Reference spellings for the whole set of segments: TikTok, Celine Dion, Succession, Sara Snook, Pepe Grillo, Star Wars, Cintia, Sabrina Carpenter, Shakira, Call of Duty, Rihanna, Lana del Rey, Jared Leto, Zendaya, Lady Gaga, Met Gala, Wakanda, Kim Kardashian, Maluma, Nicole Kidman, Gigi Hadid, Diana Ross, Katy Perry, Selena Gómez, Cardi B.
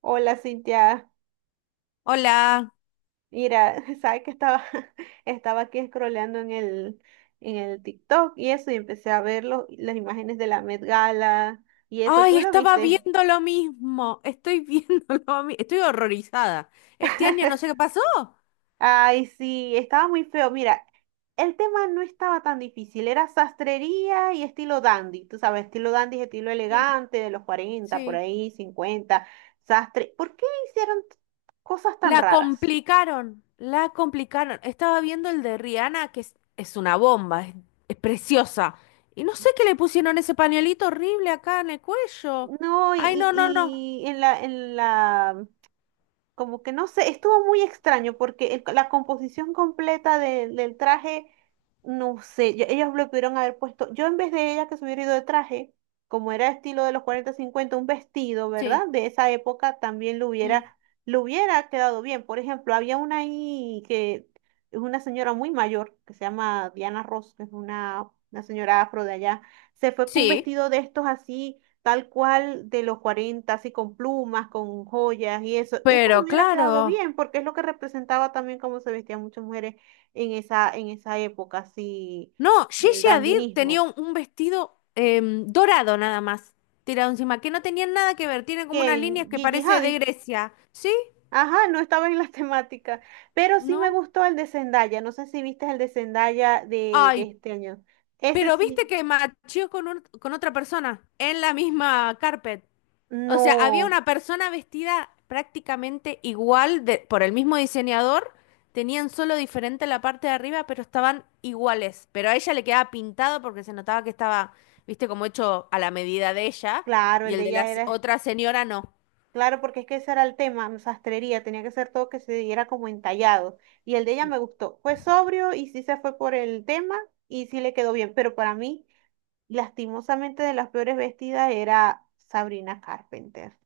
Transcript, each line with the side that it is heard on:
right: Hola Cintia,
left: Hola.
right: mira, sabes que estaba, estaba aquí scrolleando en el TikTok y eso, y empecé a ver las imágenes de la Met Gala y eso, ¿tú
left: Ay,
right: lo
left: estaba
right: viste?
left: viendo lo mismo. Estoy viendo lo mismo. Estoy horrorizada. Este año no sé qué pasó.
right: Ay, sí, estaba muy feo. Mira, el tema no estaba tan difícil, era sastrería y estilo dandy, tú sabes, estilo dandy es estilo
left: Sí,
right: elegante de los cuarenta por
left: sí.
right: ahí, 50 sastre. ¿Por qué hicieron cosas tan
left: La
right: raras?
left: complicaron. La complicaron. Estaba viendo el de Rihanna, que es una bomba. Es preciosa. Y no sé qué le pusieron ese pañuelito horrible acá en el cuello.
right: No, y,
left: Ay, no, no, no.
right: y, y en la como que no sé, estuvo muy extraño porque la composición completa del traje, no sé, ellos lo pudieron haber puesto, yo en vez de ella que se hubiera ido de traje, como era estilo de los 40 50 un vestido,
left: Sí.
right: ¿verdad? De esa época también lo
left: Mm.
right: hubiera, lo hubiera quedado bien. Por ejemplo, había una ahí que es una señora muy mayor, que se llama Diana Ross, que es una señora afro de allá, se fue con un
left: Sí,
right: vestido de estos así tal cual de los 40 así con plumas, con joyas y eso. Esto le
left: pero
right: hubiera quedado
left: claro.
right: bien porque es lo que representaba también cómo se vestían muchas mujeres en esa época, así,
left: No,
right: el
left: Gigi Hadid tenía
right: dandinismo.
left: un vestido dorado nada más, tirado encima, que no tenía nada que ver, tiene
right: Que
left: como unas líneas
right: en
left: que
right: Gigi
left: parece de
right: Hadid,
left: Grecia. ¿Sí?
right: ajá, no estaba en la temática, pero sí me
left: ¿No?
right: gustó el de Zendaya, no sé si viste el de Zendaya de
left: Ay,
right: este año. Ese
left: pero viste
right: sí,
left: que machió con, con otra persona en la misma carpet. O sea, había
right: no,
left: una persona vestida prácticamente igual por el mismo diseñador, tenían solo diferente la parte de arriba, pero estaban iguales. Pero a ella le quedaba pintado porque se notaba que estaba, viste, como hecho a la medida de ella,
right: claro,
left: y
right: el
left: el
right: de
left: de la
right: ella era.
left: otra señora no.
right: Claro, porque es que ese era el tema, sastrería, tenía que ser todo que se diera como entallado. Y el de ella me gustó. Fue sobrio y sí se fue por el tema y sí le quedó bien. Pero para mí, lastimosamente, de las peores vestidas era Sabrina Carpenter.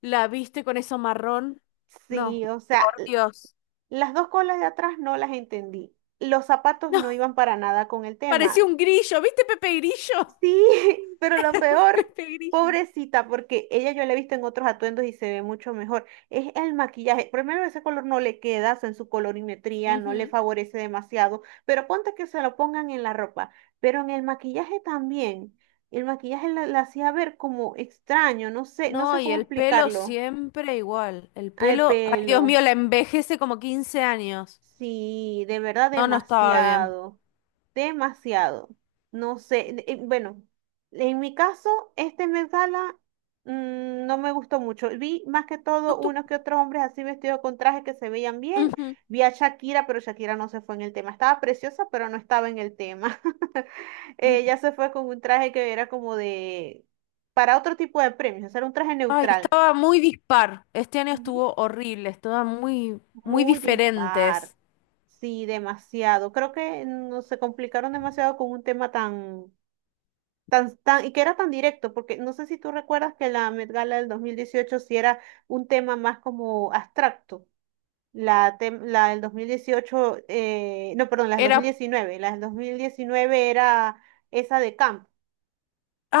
left: ¿La viste con eso marrón? No,
right: Sí, o sea,
left: por Dios.
right: las dos colas de atrás no las entendí. Los zapatos
left: No,
right: no iban para nada con el
left: parecía
right: tema.
left: un grillo, ¿viste Pepe Grillo?
right: Sí, pero lo peor,
left: Pepe Grillo.
right: pobrecita, porque ella yo la he visto en otros atuendos y se ve mucho mejor. Es el maquillaje. Primero, ese color no le queda, o sea, en su colorimetría no le
left: Ujú.
right: favorece demasiado, pero ponte que se lo pongan en la ropa. Pero en el maquillaje también. El maquillaje la hacía ver como extraño, no sé, no
left: No,
right: sé
left: y
right: cómo
left: el pelo
right: explicarlo.
left: siempre igual. El
right: Al
left: pelo, ay Dios mío,
right: pelo.
left: la envejece como 15 años.
right: Sí, de verdad
left: No, no estaba bien.
right: demasiado, demasiado. No sé, bueno, en mi caso, este Met Gala no me gustó mucho. Vi más que
left: No
right: todo
left: tu-
right: unos que otros hombres así vestidos con trajes que se veían bien. Vi a Shakira, pero Shakira no se fue en el tema. Estaba preciosa, pero no estaba en el tema. Ella
left: Ujú.
right: se fue con un traje que era como para otro tipo de premios, o sea, era un traje
left: Ay,
right: neutral.
left: estaba muy dispar. Este año estuvo horrible, estaban muy, muy
right: Muy dispar.
left: diferentes.
right: Sí, demasiado. Creo que no se complicaron demasiado con un tema tan, y que era tan directo, porque no sé si tú recuerdas que la Met Gala del 2018 sí era un tema más como abstracto. La, la del 2018, no, perdón, la del
left: Era,
right: 2019. La del 2019 era esa de Camp,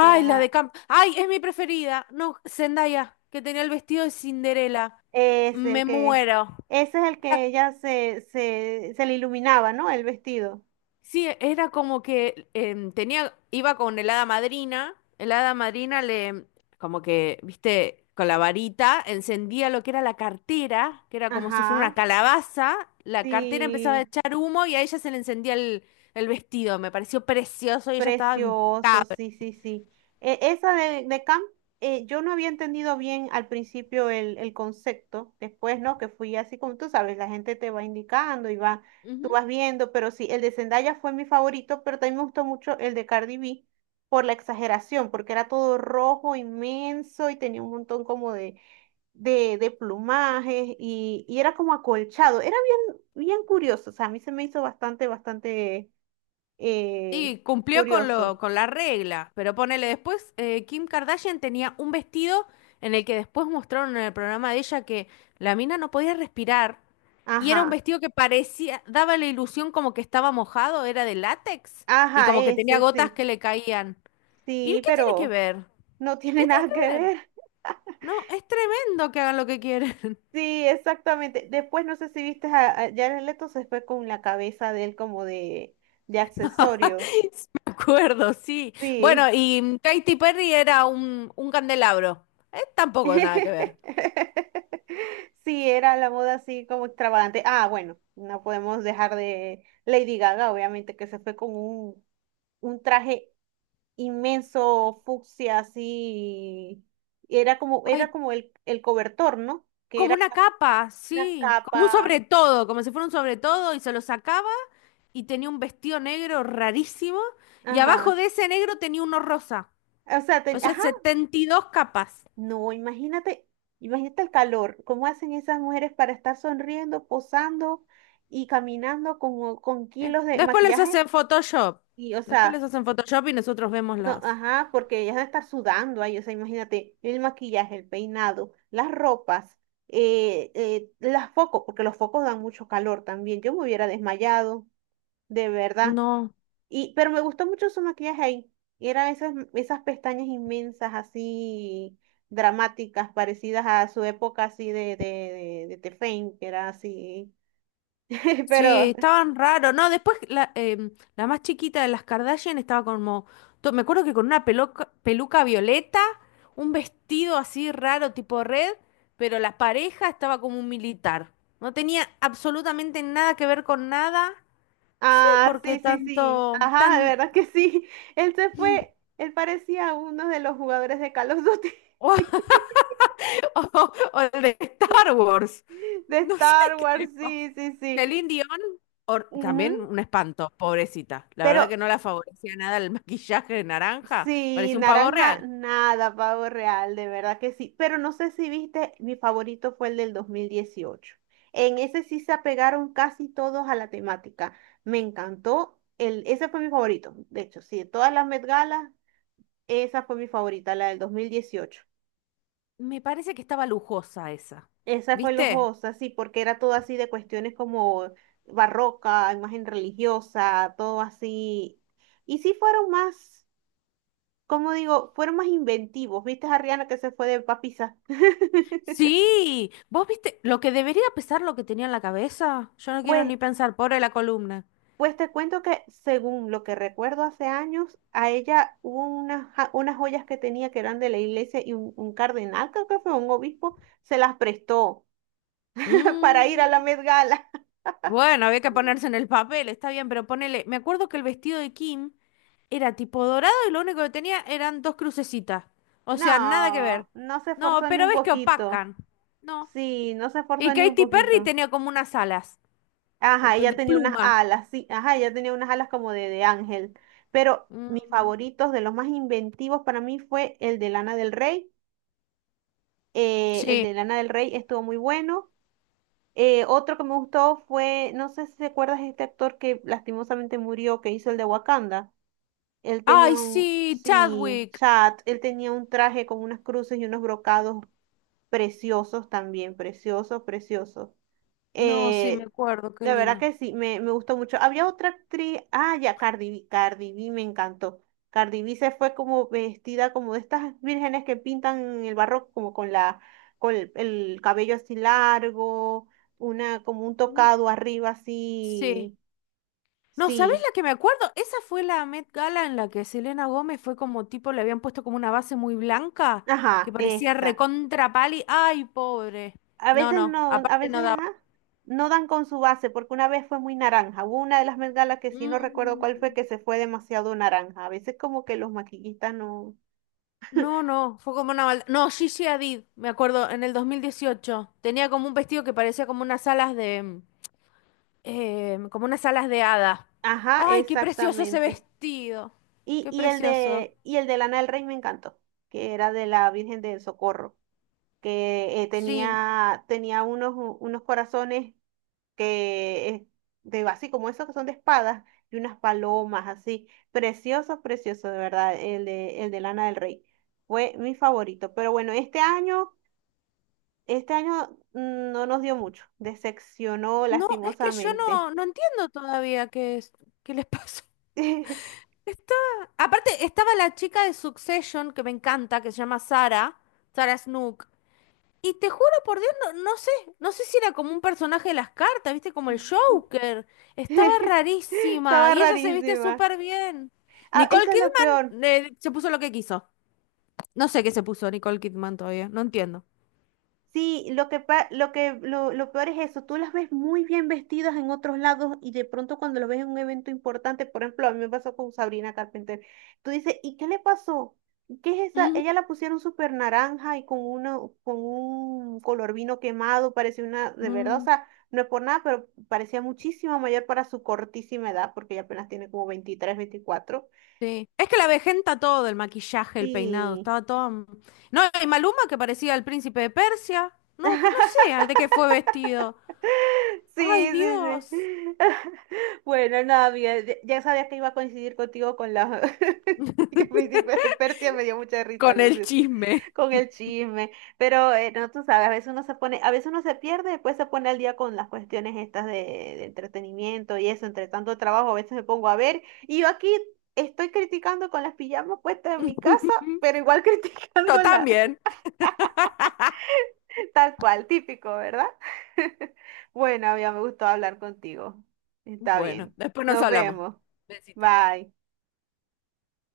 right: que
left: la de
right: era,
left: Camp. Ay, es mi preferida. No, Zendaya, que tenía el vestido de Cinderela.
right: es el
left: Me
right: que,
left: muero.
right: ese es el que ella se le iluminaba, ¿no? El vestido.
left: Sí, era como que tenía, iba con el hada madrina le, como que, viste, con la varita encendía lo que era la cartera, que era como si fuera una
right: Ajá.
left: calabaza, la cartera empezaba a
right: Sí.
left: echar humo y a ella se le encendía el vestido, me pareció precioso y ella estaba en-
right: Precioso, sí, sí, sí. Esa de camp, yo no había entendido bien al principio el concepto, después, ¿no? Que fui así como tú sabes, la gente te va indicando y va, tú
left: Ujú.
right: vas viendo, pero sí, el de Zendaya fue mi favorito, pero también me gustó mucho el de Cardi B por la exageración, porque era todo rojo, inmenso y tenía un montón como de plumajes y era como acolchado, era bien, bien curioso, o sea, a mí se me hizo bastante eh,
left: Y cumplió con
right: curioso.
left: lo, con la regla, pero ponele después, Kim Kardashian tenía un vestido en el que después mostraron en el programa de ella que la mina no podía respirar y era un
right: Ajá.
left: vestido que parecía, daba la ilusión como que estaba mojado, era de látex y
right: Ajá,
left: como que tenía
right: ese
left: gotas
right: sí.
left: que le caían. ¿Y
right: Sí,
left: qué tiene que
right: pero
left: ver? A
right: no tiene nada que
left: ver,
right: ver.
left: no, es tremendo que hagan lo que quieren.
right: Sí, exactamente. Después no sé si viste a Jared Leto se fue con la cabeza de él como de accesorio.
left: Sí, me acuerdo, sí. Bueno,
right: Sí.
left: y Katy Perry era un candelabro. Tampoco nada que ver.
right: Sí, era la moda así como extravagante. Ah, bueno, no podemos dejar de Lady Gaga, obviamente, que se fue con un traje inmenso, fucsia, así. Y Era como, era
left: Ay,
right: como el cobertor, ¿no? Que
left: como
right: era
left: una capa,
right: una
left: sí, como un
right: capa.
left: sobre todo, como si fuera un sobre todo y se lo sacaba y tenía un vestido negro rarísimo y abajo
right: Ajá.
left: de ese negro tenía uno rosa,
right: O sea,
left: o sea,
right: ajá.
left: 72 capas.
right: No, imagínate, imagínate el calor. ¿Cómo hacen esas mujeres para estar sonriendo, posando y caminando con kilos de
left: Después les
right: maquillaje?
left: hacen Photoshop,
right: Y, o
left: después les
right: sea,
left: hacen Photoshop y nosotros vemos
right: no,
left: las...
right: ajá, porque ella está sudando ahí, o sea, imagínate, el maquillaje, el peinado, las ropas, las focos, porque los focos dan mucho calor también. Yo me hubiera desmayado, de verdad.
left: No.
right: Y, pero me, gustó mucho su maquillaje ahí. Eran esas pestañas inmensas, así dramáticas, parecidas a su época así de Fame que era así.
left: Sí,
right: Pero
left: estaban raros. No, después la, la más chiquita de las Kardashian estaba como. Me acuerdo que con una peluca, peluca violeta, un vestido así raro, tipo red, pero la pareja estaba como un militar. No tenía absolutamente nada que ver con nada. No sé
right: ah,
left: por qué
right: sí, sí, sí.
left: tanto.
right: Ajá, de
left: Tan.
right: verdad que sí. Él se fue, él parecía uno de los jugadores de Call of Duty,
left: O, o el de Star Wars.
right: de
left: No sé
right: Star
left: qué
right: Wars,
left: le pasa.
right: sí, sí, sí.
left: Celine Dion,
right: Ujú.
left: también un espanto, pobrecita. La
right: Pero
left: verdad que no la favorecía nada el maquillaje de naranja,
right: sí,
left: parecía un pavo
right: naranja,
left: real.
right: nada, pavo real, de verdad que sí. Pero no sé si viste, mi favorito fue el del 2018. En ese sí se apegaron casi todos a la temática. Me encantó. El, ese fue mi favorito. De hecho, sí, de todas las Met Gala, esa fue mi favorita, la del 2018.
left: Me parece que estaba lujosa esa.
right: Esa fue
left: ¿Viste?
right: lujosa, sí, porque era todo así de cuestiones como barroca, imagen religiosa, todo así. Y sí fueron más, como digo, fueron más inventivos. ¿Viste a Rihanna que se fue de papisa?
left: Sí, vos viste lo que debería pesar lo que tenía en la cabeza. Yo no quiero
right: Pues,
left: ni pensar, pobre la columna.
right: pues te cuento que según lo que recuerdo hace años, a ella hubo unas, unas joyas que tenía que eran de la iglesia y un cardenal, creo que fue un obispo, se las prestó para ir a la
left: Mm.
right: Met Gala.
left: Bueno, había que ponerse en el papel, está bien, pero ponele. Me acuerdo que el vestido de Kim era tipo dorado y lo único que tenía eran dos crucecitas. O sea, nada que
right: No,
left: ver.
right: no se
left: No,
right: esforzó ni
left: pero
right: un
left: ves que
right: poquito.
left: opacan. No.
right: Sí, no se
left: Y
right: esforzó ni un
left: Katy Perry
right: poquito.
left: tenía como unas alas
right: Ajá, ella
left: de
right: tenía unas
left: pluma.
right: alas, sí, ajá, ella tenía unas alas como de ángel. Pero mis
left: Mm,
right: favoritos, de los más inventivos para mí fue el de Lana del Rey. El
left: sí.
right: de Lana del Rey estuvo muy bueno. Otro que me gustó fue, no sé si te acuerdas de este actor que lastimosamente murió, que hizo el de Wakanda. Él tenía
left: Ay,
right: un,
left: sí,
right: sí,
left: Chadwick.
right: chat, él tenía un traje con unas cruces y unos brocados preciosos también, preciosos, preciosos.
left: No, sí, me
right: Eh,
left: acuerdo, qué
right: de verdad
left: lindo.
right: que sí, me gustó mucho. Había otra actriz, ah, ya, Cardi B, Cardi B me encantó. Cardi B se fue como vestida como de estas vírgenes que pintan en el barroco, como con la, con el cabello así largo, como un
left: Mm,
right: tocado arriba
left: sí.
right: así,
left: No, ¿sabés
right: sí,
left: la que me acuerdo? Esa fue la Met Gala en la que Selena Gómez fue como tipo, le habían puesto como una base muy blanca, que
right: ajá,
left: parecía
right: esa.
left: recontra pali. ¡Ay, pobre!
right: A
left: No,
right: veces
left: no,
right: no, a
left: aparte
right: veces,
left: no daba.
right: ajá, no dan con su base, porque una vez fue muy naranja. Hubo una de las bengalas que sí no recuerdo cuál fue,
left: Mm,
right: que se fue demasiado naranja. A veces como que los maquillistas no.
left: no, no, fue como una maldad. No, Gigi Hadid, me acuerdo, en el 2018. Tenía como un vestido que parecía como unas alas de... como unas alas de hada.
right: Ajá,
left: ¡Ay, qué precioso ese
right: exactamente.
left: vestido!
right: Y,
left: ¡Qué
right: y el
left: precioso!
right: de, y el de Lana del Rey me encantó, que era de la Virgen del Socorro, que
left: Sí,
right: tenía unos corazones que, así como esos que son de espadas, y unas palomas así. Precioso, precioso, de verdad, el de Lana del Rey. Fue mi favorito. Pero bueno, este año no nos dio mucho. Decepcionó
left: no, es que yo
right: lastimosamente.
left: no, no entiendo todavía qué es, qué les pasó. Está, aparte, estaba la chica de Succession que me encanta, que se llama Sara, Sara Snook. Y te juro por Dios, no, no sé, no sé si era como un personaje de las cartas, viste, como el Joker. Estaba rarísima
right: Estaba
left: y ella se viste
right: rarísima.
left: súper bien.
right: Ah,
left: Nicole
right: eso es lo peor.
left: Kidman se puso lo que quiso. No sé qué se puso Nicole Kidman todavía, no entiendo.
right: Sí, lo que pa- lo que lo peor es eso. Tú las ves muy bien vestidas en otros lados y de pronto cuando lo ves en un evento importante, por ejemplo, a mí me pasó con Sabrina Carpenter. Tú dices, ¿y qué le pasó? ¿Qué es esa?
left: Ujú.
right: Ella la pusieron súper naranja y con con un color vino quemado, parecía una, de verdad, o
left: Mm.
right: sea, no es por nada, pero parecía muchísimo mayor para su cortísima edad, porque ella apenas tiene como 23, 24.
left: Sí. Es que la vejenta todo, el maquillaje, el peinado,
right: Sí.
left: estaba todo... No, y Maluma que parecía el príncipe de Persia. No, que no sé de qué fue vestido. Ay,
right: Sí, sí,
left: Dios.
right: sí. Bueno, nada, mira, ya sabía que iba a coincidir contigo con la... que Príncipe de Persia me dio mucha risa,
left: Con
right: lo
left: el
right: siento,
left: chisme.
right: con el chisme. Pero, no, tú sabes, a veces uno se pone, a veces uno se pierde, después se pone al día con las cuestiones estas de entretenimiento y eso, entre tanto trabajo, a veces me pongo a ver. Y yo aquí estoy criticando con las pijamas puestas en mi casa, pero igual
left: Yo
right: criticándola.
left: también.
right: Tal cual, típico, ¿verdad? Bueno, ya me gustó hablar contigo. Está
left: Bueno,
right: bien.
left: después nos
right: Nos
left: hablamos.
right: vemos.
left: Besito.
right: Bye.